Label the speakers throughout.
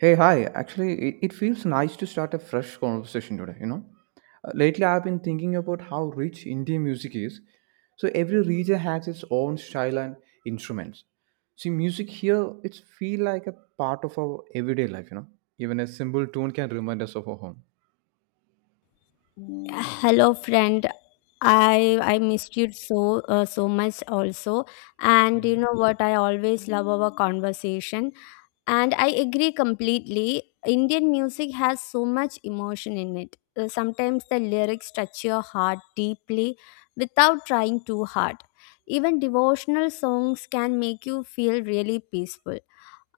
Speaker 1: Hey, hi. Actually, it feels nice to start a fresh conversation today, you know. Lately, I've been thinking about how rich Indian music is. So every region has its own style and instruments. See, music here, it's feel like a part of our everyday life, you know. Even a simple tune can remind us of our home.
Speaker 2: Hello, friend. I missed you so so much also, and you know what? I always love our conversation, and I agree completely. Indian music has so much emotion in it. Sometimes the lyrics touch your heart deeply without trying too hard. Even devotional songs can make you feel really peaceful.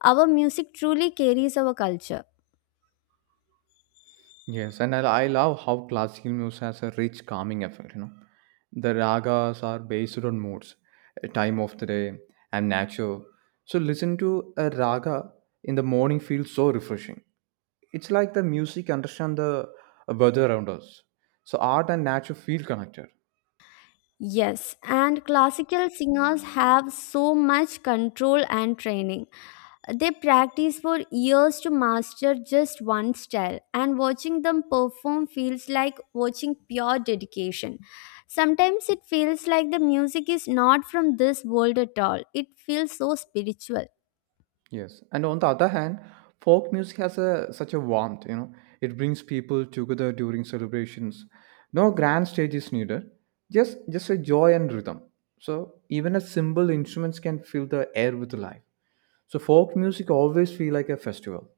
Speaker 2: Our music truly carries our culture.
Speaker 1: Yes, and I love how classical music has a rich calming effect. You know, the ragas are based on moods, time of the day, and nature. So listen to a raga in the morning feels so refreshing. It's like the music understand the weather around us. So art and nature feel connected.
Speaker 2: Yes, and classical singers have so much control and training. They practice for years to master just one style, and watching them perform feels like watching pure dedication. Sometimes it feels like the music is not from this world at all, it feels so spiritual.
Speaker 1: Yes, and on the other hand, folk music has a such a warmth. You know, it brings people together during celebrations. No grand stage is needed. Just a joy and rhythm. So even a simple instruments can fill the air with life. So folk music always feel like a festival.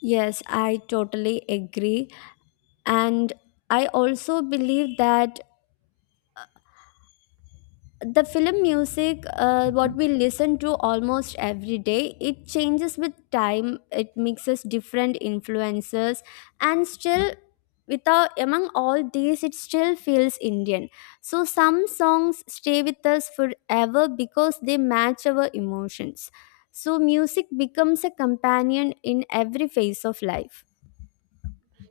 Speaker 2: Yes, I totally agree, and I also believe that the film music,
Speaker 1: Mhm.
Speaker 2: what we listen to almost every day, it changes with time, it mixes different influences, and still, without among all these, it still feels Indian. So some songs stay with us forever because they match our emotions. So, music becomes a companion in every phase of life.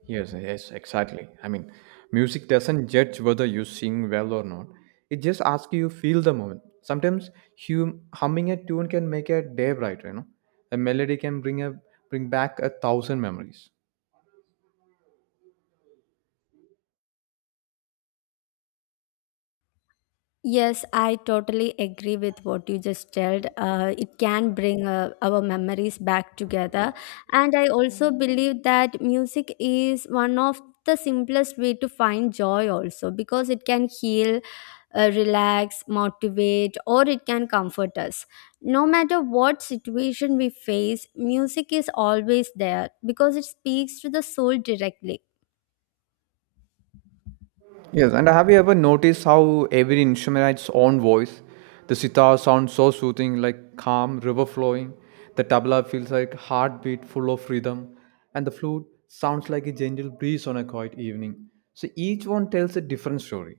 Speaker 1: Yes, yes, exactly. I mean, music doesn't judge whether you sing well or not. It just asks you feel the moment. Sometimes humming a tune can make a day brighter, you know. A melody can bring a bring back a thousand memories.
Speaker 2: Yes, I totally agree with what you just told. It can bring our memories back together. And I also believe that music is one of the simplest way to find joy also because it can heal, relax, motivate, or it can comfort us. No matter what situation we face, music is always there because it speaks to the soul directly.
Speaker 1: Yes, and have you ever noticed how every instrument has its own voice? The sitar sounds so soothing, like calm river flowing. The tabla feels like heartbeat full of rhythm, and the flute sounds like a gentle breeze on a quiet evening. So each one tells a different story.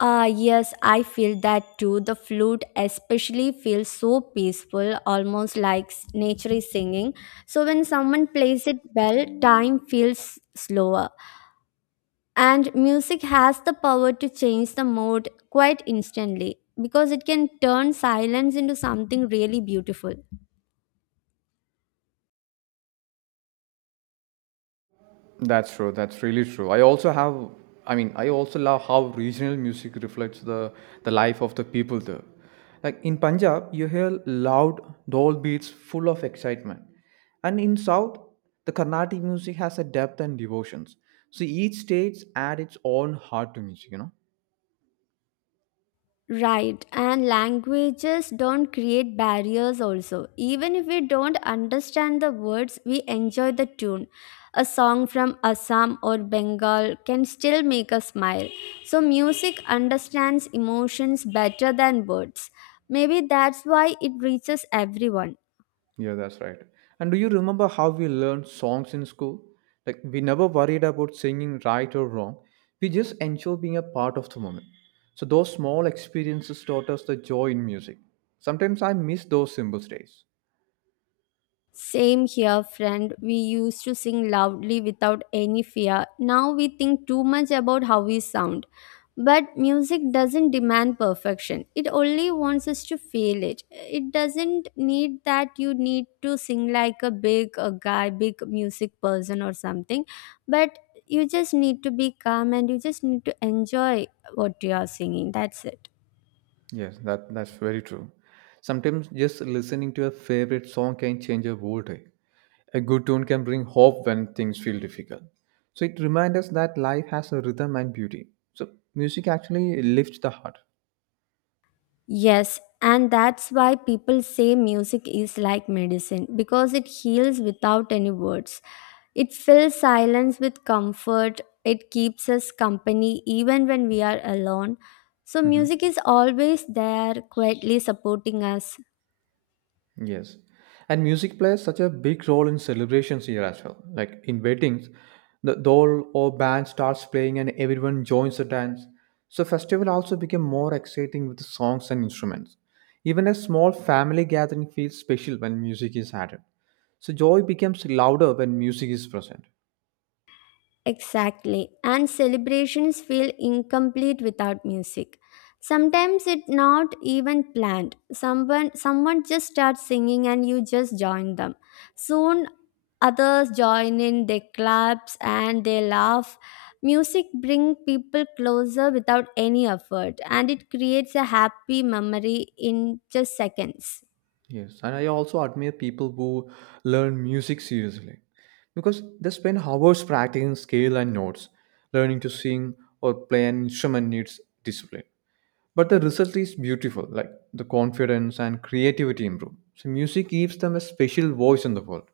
Speaker 2: Ah, yes, I feel that too. The flute especially feels so peaceful, almost like nature is singing. So when someone plays it well, time feels slower. And music has the power to change the mood quite instantly because it can turn silence into something really beautiful.
Speaker 1: That's true. That's really true. I also have, I mean, I also love how regional music reflects the life of the people there. Like in Punjab, you hear loud dull beats full of excitement. And in South, the Carnatic music has a depth and devotions. So each state adds its own heart to music, you know?
Speaker 2: Right, and languages don't create barriers also. Even if we don't understand the words, we enjoy the tune. A song from Assam or Bengal can still make us smile. So, music understands emotions better than words. Maybe that's why it reaches everyone.
Speaker 1: Yeah, that's right. And do you remember how we learned songs in school? Like, we never worried about singing right or wrong. We just enjoy being a part of the moment. So, those small experiences taught us the joy in music. Sometimes I miss those simple days.
Speaker 2: Same here, friend. We used to sing loudly without any fear. Now we think too much about how we sound. But music doesn't demand perfection, it only wants us to feel it. It doesn't need that you need to sing like a big a guy, big music person or something. But you just need to be calm and you just need to enjoy what you are singing. That's it.
Speaker 1: Yes, that's very true. Sometimes just listening to a favorite song can change a whole day. A good tune can bring hope when things feel difficult. So, it reminds us that life has a rhythm and beauty. So, music actually lifts the heart.
Speaker 2: Yes, and that's why people say music is like medicine because it heals without any words. It fills silence with comfort, it keeps us company even when we are alone. So,
Speaker 1: Mhm.
Speaker 2: music is always there, quietly supporting us.
Speaker 1: Yes. And music plays such a big role in celebrations here as well. Like in weddings, the doll or band starts playing and everyone joins the dance. So festival also became more exciting with songs and instruments. Even a small family gathering feels special when music is added. So joy becomes louder when music is present.
Speaker 2: Exactly. And celebrations feel incomplete without music. Sometimes it's not even planned. Someone just starts singing and you just join them. Soon others join in, they claps and they laugh. Music brings people closer without any effort and it creates a happy memory in just seconds.
Speaker 1: Yes, and I also admire people who learn music seriously because they spend hours practicing scale and notes. Learning to sing or play an instrument needs discipline. But the result is beautiful, like the confidence and creativity improve. So, music gives them a special voice in the world.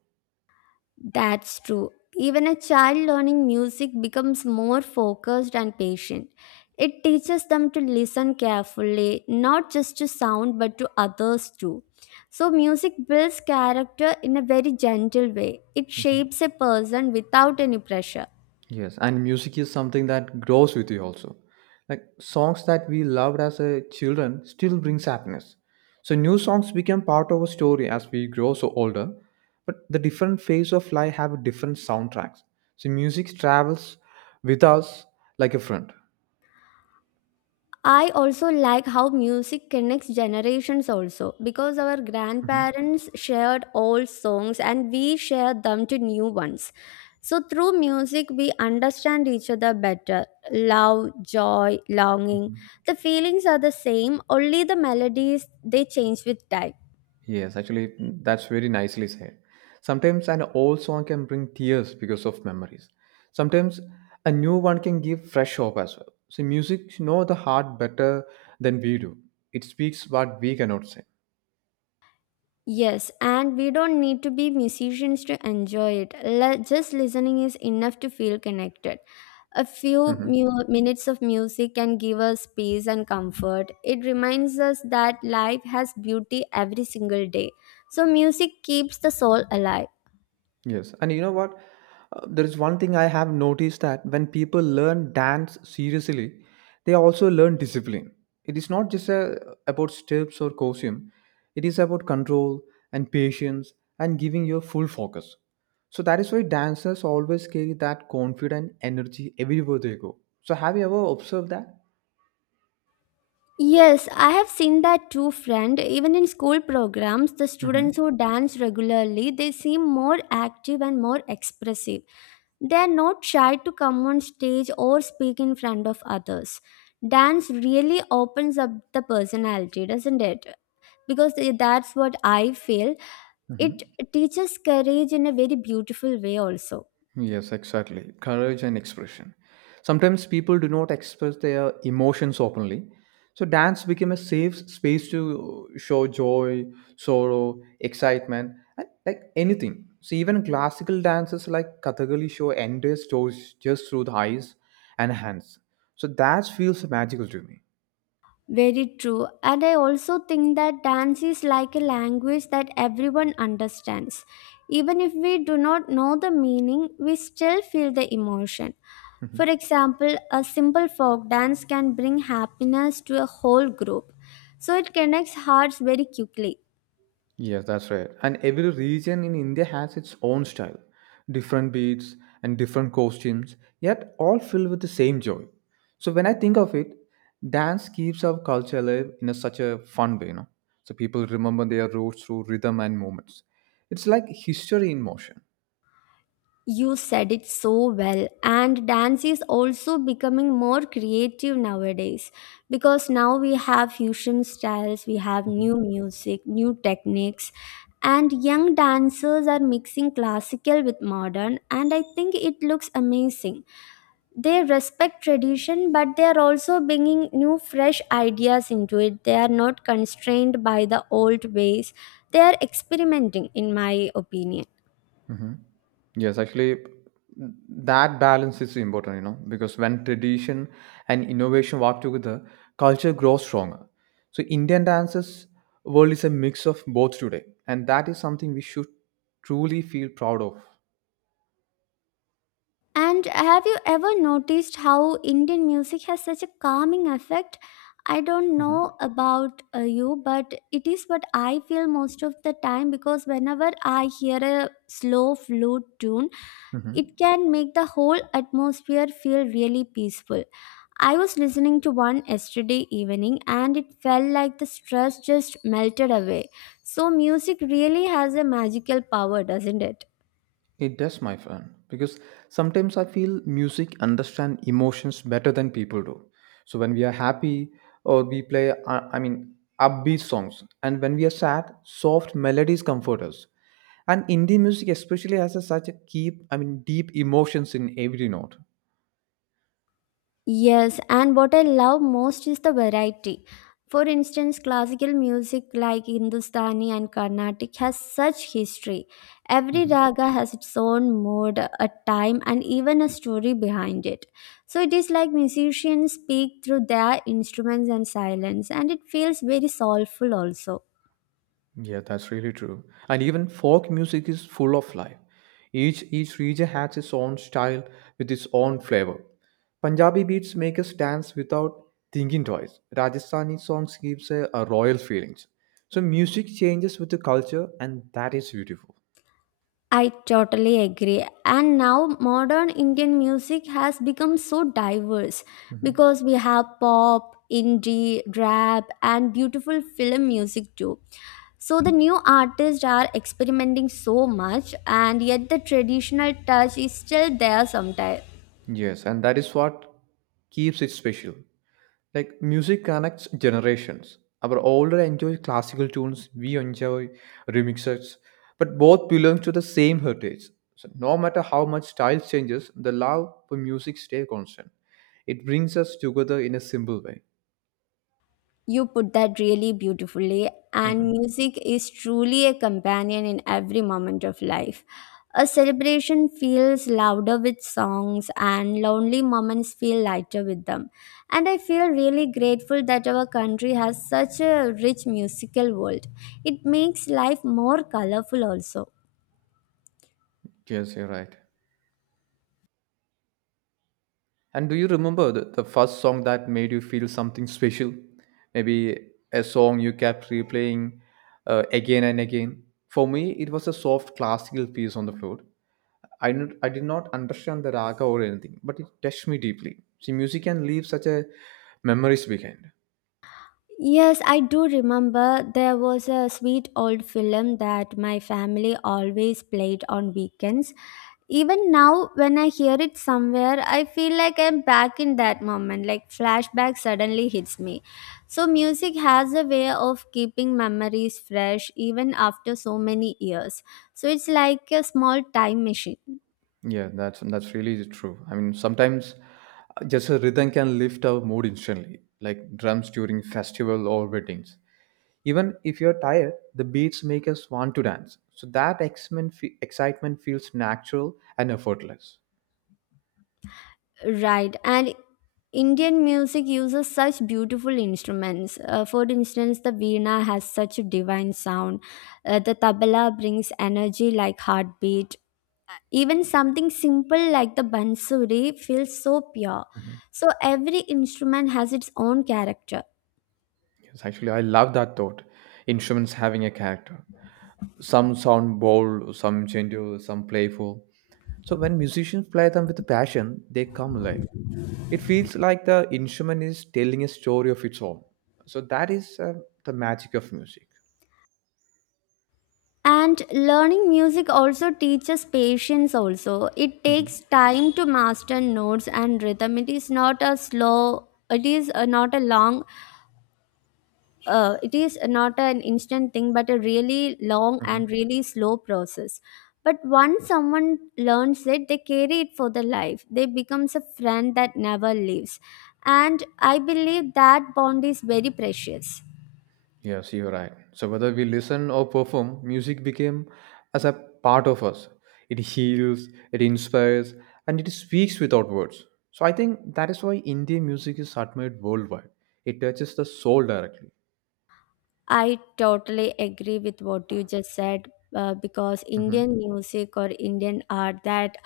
Speaker 2: That's true. Even a child learning music becomes more focused and patient. It teaches them to listen carefully, not just to sound but to others too. So, music builds character in a very gentle way. It shapes a person without any pressure.
Speaker 1: Yes, and music is something that grows with you also. Like songs that we loved as a children still brings happiness. So new songs become part of our story as we grow so older. But the different phase of life have different soundtracks. So music travels with us like a friend.
Speaker 2: I also like how music connects generations also because our
Speaker 1: Mhm.
Speaker 2: grandparents shared old songs and we shared them to new ones. So through music we understand each other better. Love, joy, longing. The feelings are the same, only the melodies they change with time.
Speaker 1: Yes, actually, that's very nicely said. Sometimes an old song can bring tears because of memories. Sometimes a new one can give fresh hope as well. So music know the heart better than we do. It speaks what we cannot say.
Speaker 2: Yes, and we don't need to be musicians to enjoy it. Just listening is enough to feel connected. A few
Speaker 1: Mhm.
Speaker 2: minutes of music can give us peace and comfort. It reminds us that life has beauty every single day. So, music keeps the soul alive.
Speaker 1: Yes, and you know what? There is one thing I have noticed that when people learn dance seriously, they also learn discipline. It is not just about steps or costume, it is about control and patience and giving your full focus. So that is why dancers always carry that confident energy everywhere they go. So have you ever observed that?
Speaker 2: Yes, I have seen that too, friend. Even in school programs, the
Speaker 1: Mm-hmm.
Speaker 2: students who dance regularly, they seem more active and more expressive. They are not shy to come on stage or speak in front of others. Dance really opens up the personality, doesn't it? Because that's what I feel. It teaches courage in a very beautiful way, also.
Speaker 1: Yes, exactly. Courage and expression. Sometimes people do not express their emotions openly. So dance became a safe space to show joy, sorrow, excitement, and like anything. So even classical dances like Kathakali show entire stories just through the eyes and hands. So that feels magical to me.
Speaker 2: Very true. And I also think that dance is like a language that everyone understands. Even if we do not know the meaning, we still feel the emotion.
Speaker 1: Mm-hmm.
Speaker 2: For example, a simple folk dance can bring happiness to a whole group. So it connects hearts very quickly.
Speaker 1: Yes, that's right. And every region in India has its own style, different beats and different costumes, yet all filled with the same joy. So when I think of it, dance keeps our culture alive in such a fun way, you know. So people remember their roots through rhythm and movements. It's like history in motion.
Speaker 2: You said it so well, and dance is also becoming more creative nowadays because now we have fusion styles, we have
Speaker 1: Mhm.
Speaker 2: new music, new techniques, and young dancers are mixing classical with modern, and I think it looks amazing. They respect tradition, but they are also bringing new, fresh ideas into it. They are not constrained by the old ways, they are experimenting, in my opinion.
Speaker 1: Mhm. Yes, actually, that balance is important, you know, because when tradition and innovation work together, culture grows stronger. So, Indian dances world is a mix of both today, and that is something we should truly feel proud of.
Speaker 2: And have you ever noticed how Indian music has such a calming effect? I don't know about you, but it is what I feel most of the time because whenever I hear a slow flute tune,
Speaker 1: Mhm.
Speaker 2: it can make the whole atmosphere feel really peaceful. I was listening to one yesterday evening and it felt like the stress just melted away. So, music really has a magical power, doesn't it?
Speaker 1: It does, my friend, because sometimes I feel music understand emotions better than people do. So when we are happy, or we play, I mean, upbeat songs, and when we are sad, soft melodies comfort us. And Indian music especially has such a keep, I mean, deep emotions in every note.
Speaker 2: Yes, and what I love most is the variety. For instance, classical music like Hindustani and Carnatic has such history. Every raga has its own mood, a time, and even a story behind it. So it is like musicians speak through their instruments and silence, and it feels very soulful also.
Speaker 1: Yeah, that's really true. And even folk music is full of life. Each region has its own style with its own flavor. Punjabi beats make us dance without thinking twice. Rajasthani songs gives a royal feelings. So music changes with the culture, and that is beautiful.
Speaker 2: I totally agree. And now modern Indian music has become so diverse
Speaker 1: Mhm.
Speaker 2: because we have pop, indie, rap, and beautiful film music too. So the new artists are experimenting so much, and yet the traditional touch is still there sometimes.
Speaker 1: Yes, and that is what keeps it special. Like music connects generations. Our older enjoy classical tunes, we enjoy remixes, but both belong to the same heritage. So no matter how much style changes, the love for music stays constant. It brings us together in a simple way.
Speaker 2: You put that really beautifully, and
Speaker 1: Mhm.
Speaker 2: music is truly a companion in every moment of life. A celebration feels louder with songs, and lonely moments feel lighter with them. And I feel really grateful that our country has such a rich musical world. It makes life more colorful, also.
Speaker 1: Yes, you're right. And do you remember the first song that made you feel something special? Maybe a song you kept replaying again and again. For me, it was a soft classical piece on the flute. I did not understand the raga or anything, but it touched me deeply. See, music can leave such a memories behind.
Speaker 2: Yes, I do remember there was a sweet old film that my family always played on weekends. Even now, when I hear it somewhere, I feel like I'm back in that moment, like flashback suddenly hits me. So, music has a way of keeping memories fresh even after so many years. So, it's like a small time machine.
Speaker 1: Yeah, that's really true. I mean, sometimes just a rhythm can lift our mood instantly, like drums during festival or weddings. Even if you're tired, the beats make us want to dance. So that excitement feels natural and effortless.
Speaker 2: Right. And Indian music uses such beautiful instruments. For instance, the veena has such a divine sound. The tabla brings energy like heartbeat. Even something simple like the bansuri feels so pure. So every instrument has its own character.
Speaker 1: Yes, actually, I love that thought. Instruments having a character. Some sound bold, some gentle, some playful. So when musicians play them with passion, they come alive. It feels like the instrument is telling a story of its own. So that is the magic of music.
Speaker 2: And learning music also teaches patience also. It takes
Speaker 1: Mhm.
Speaker 2: time to master notes and rhythm. It is not a slow, it is not a long, it is not an instant thing but a really long and really slow process. But once someone learns it, they carry it for their life, they becomes a friend that never leaves, and I believe that bond is very precious.
Speaker 1: Yes, you're right. So whether we listen or perform, music became as a part of us. It heals, it inspires, and it speaks without words. So I think that is why Indian music is admired worldwide. It touches the soul directly.
Speaker 2: I totally agree with what you just said because
Speaker 1: Hmm.
Speaker 2: Indian music or Indian art that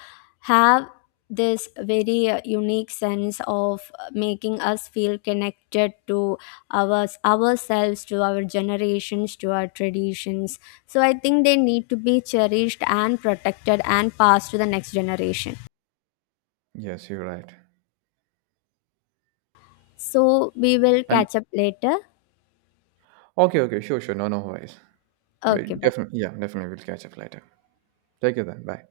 Speaker 2: have this very unique sense of making us feel connected to ourselves, to our generations, to our traditions. So I think they need to be cherished and protected and passed to the next generation.
Speaker 1: Yes, you're right.
Speaker 2: So we will
Speaker 1: And
Speaker 2: catch up later.
Speaker 1: okay, okay, sure, sure, no, no worries. Well,
Speaker 2: Okay, bye.
Speaker 1: definitely, yeah, definitely, we'll catch up later. Take it then. Bye.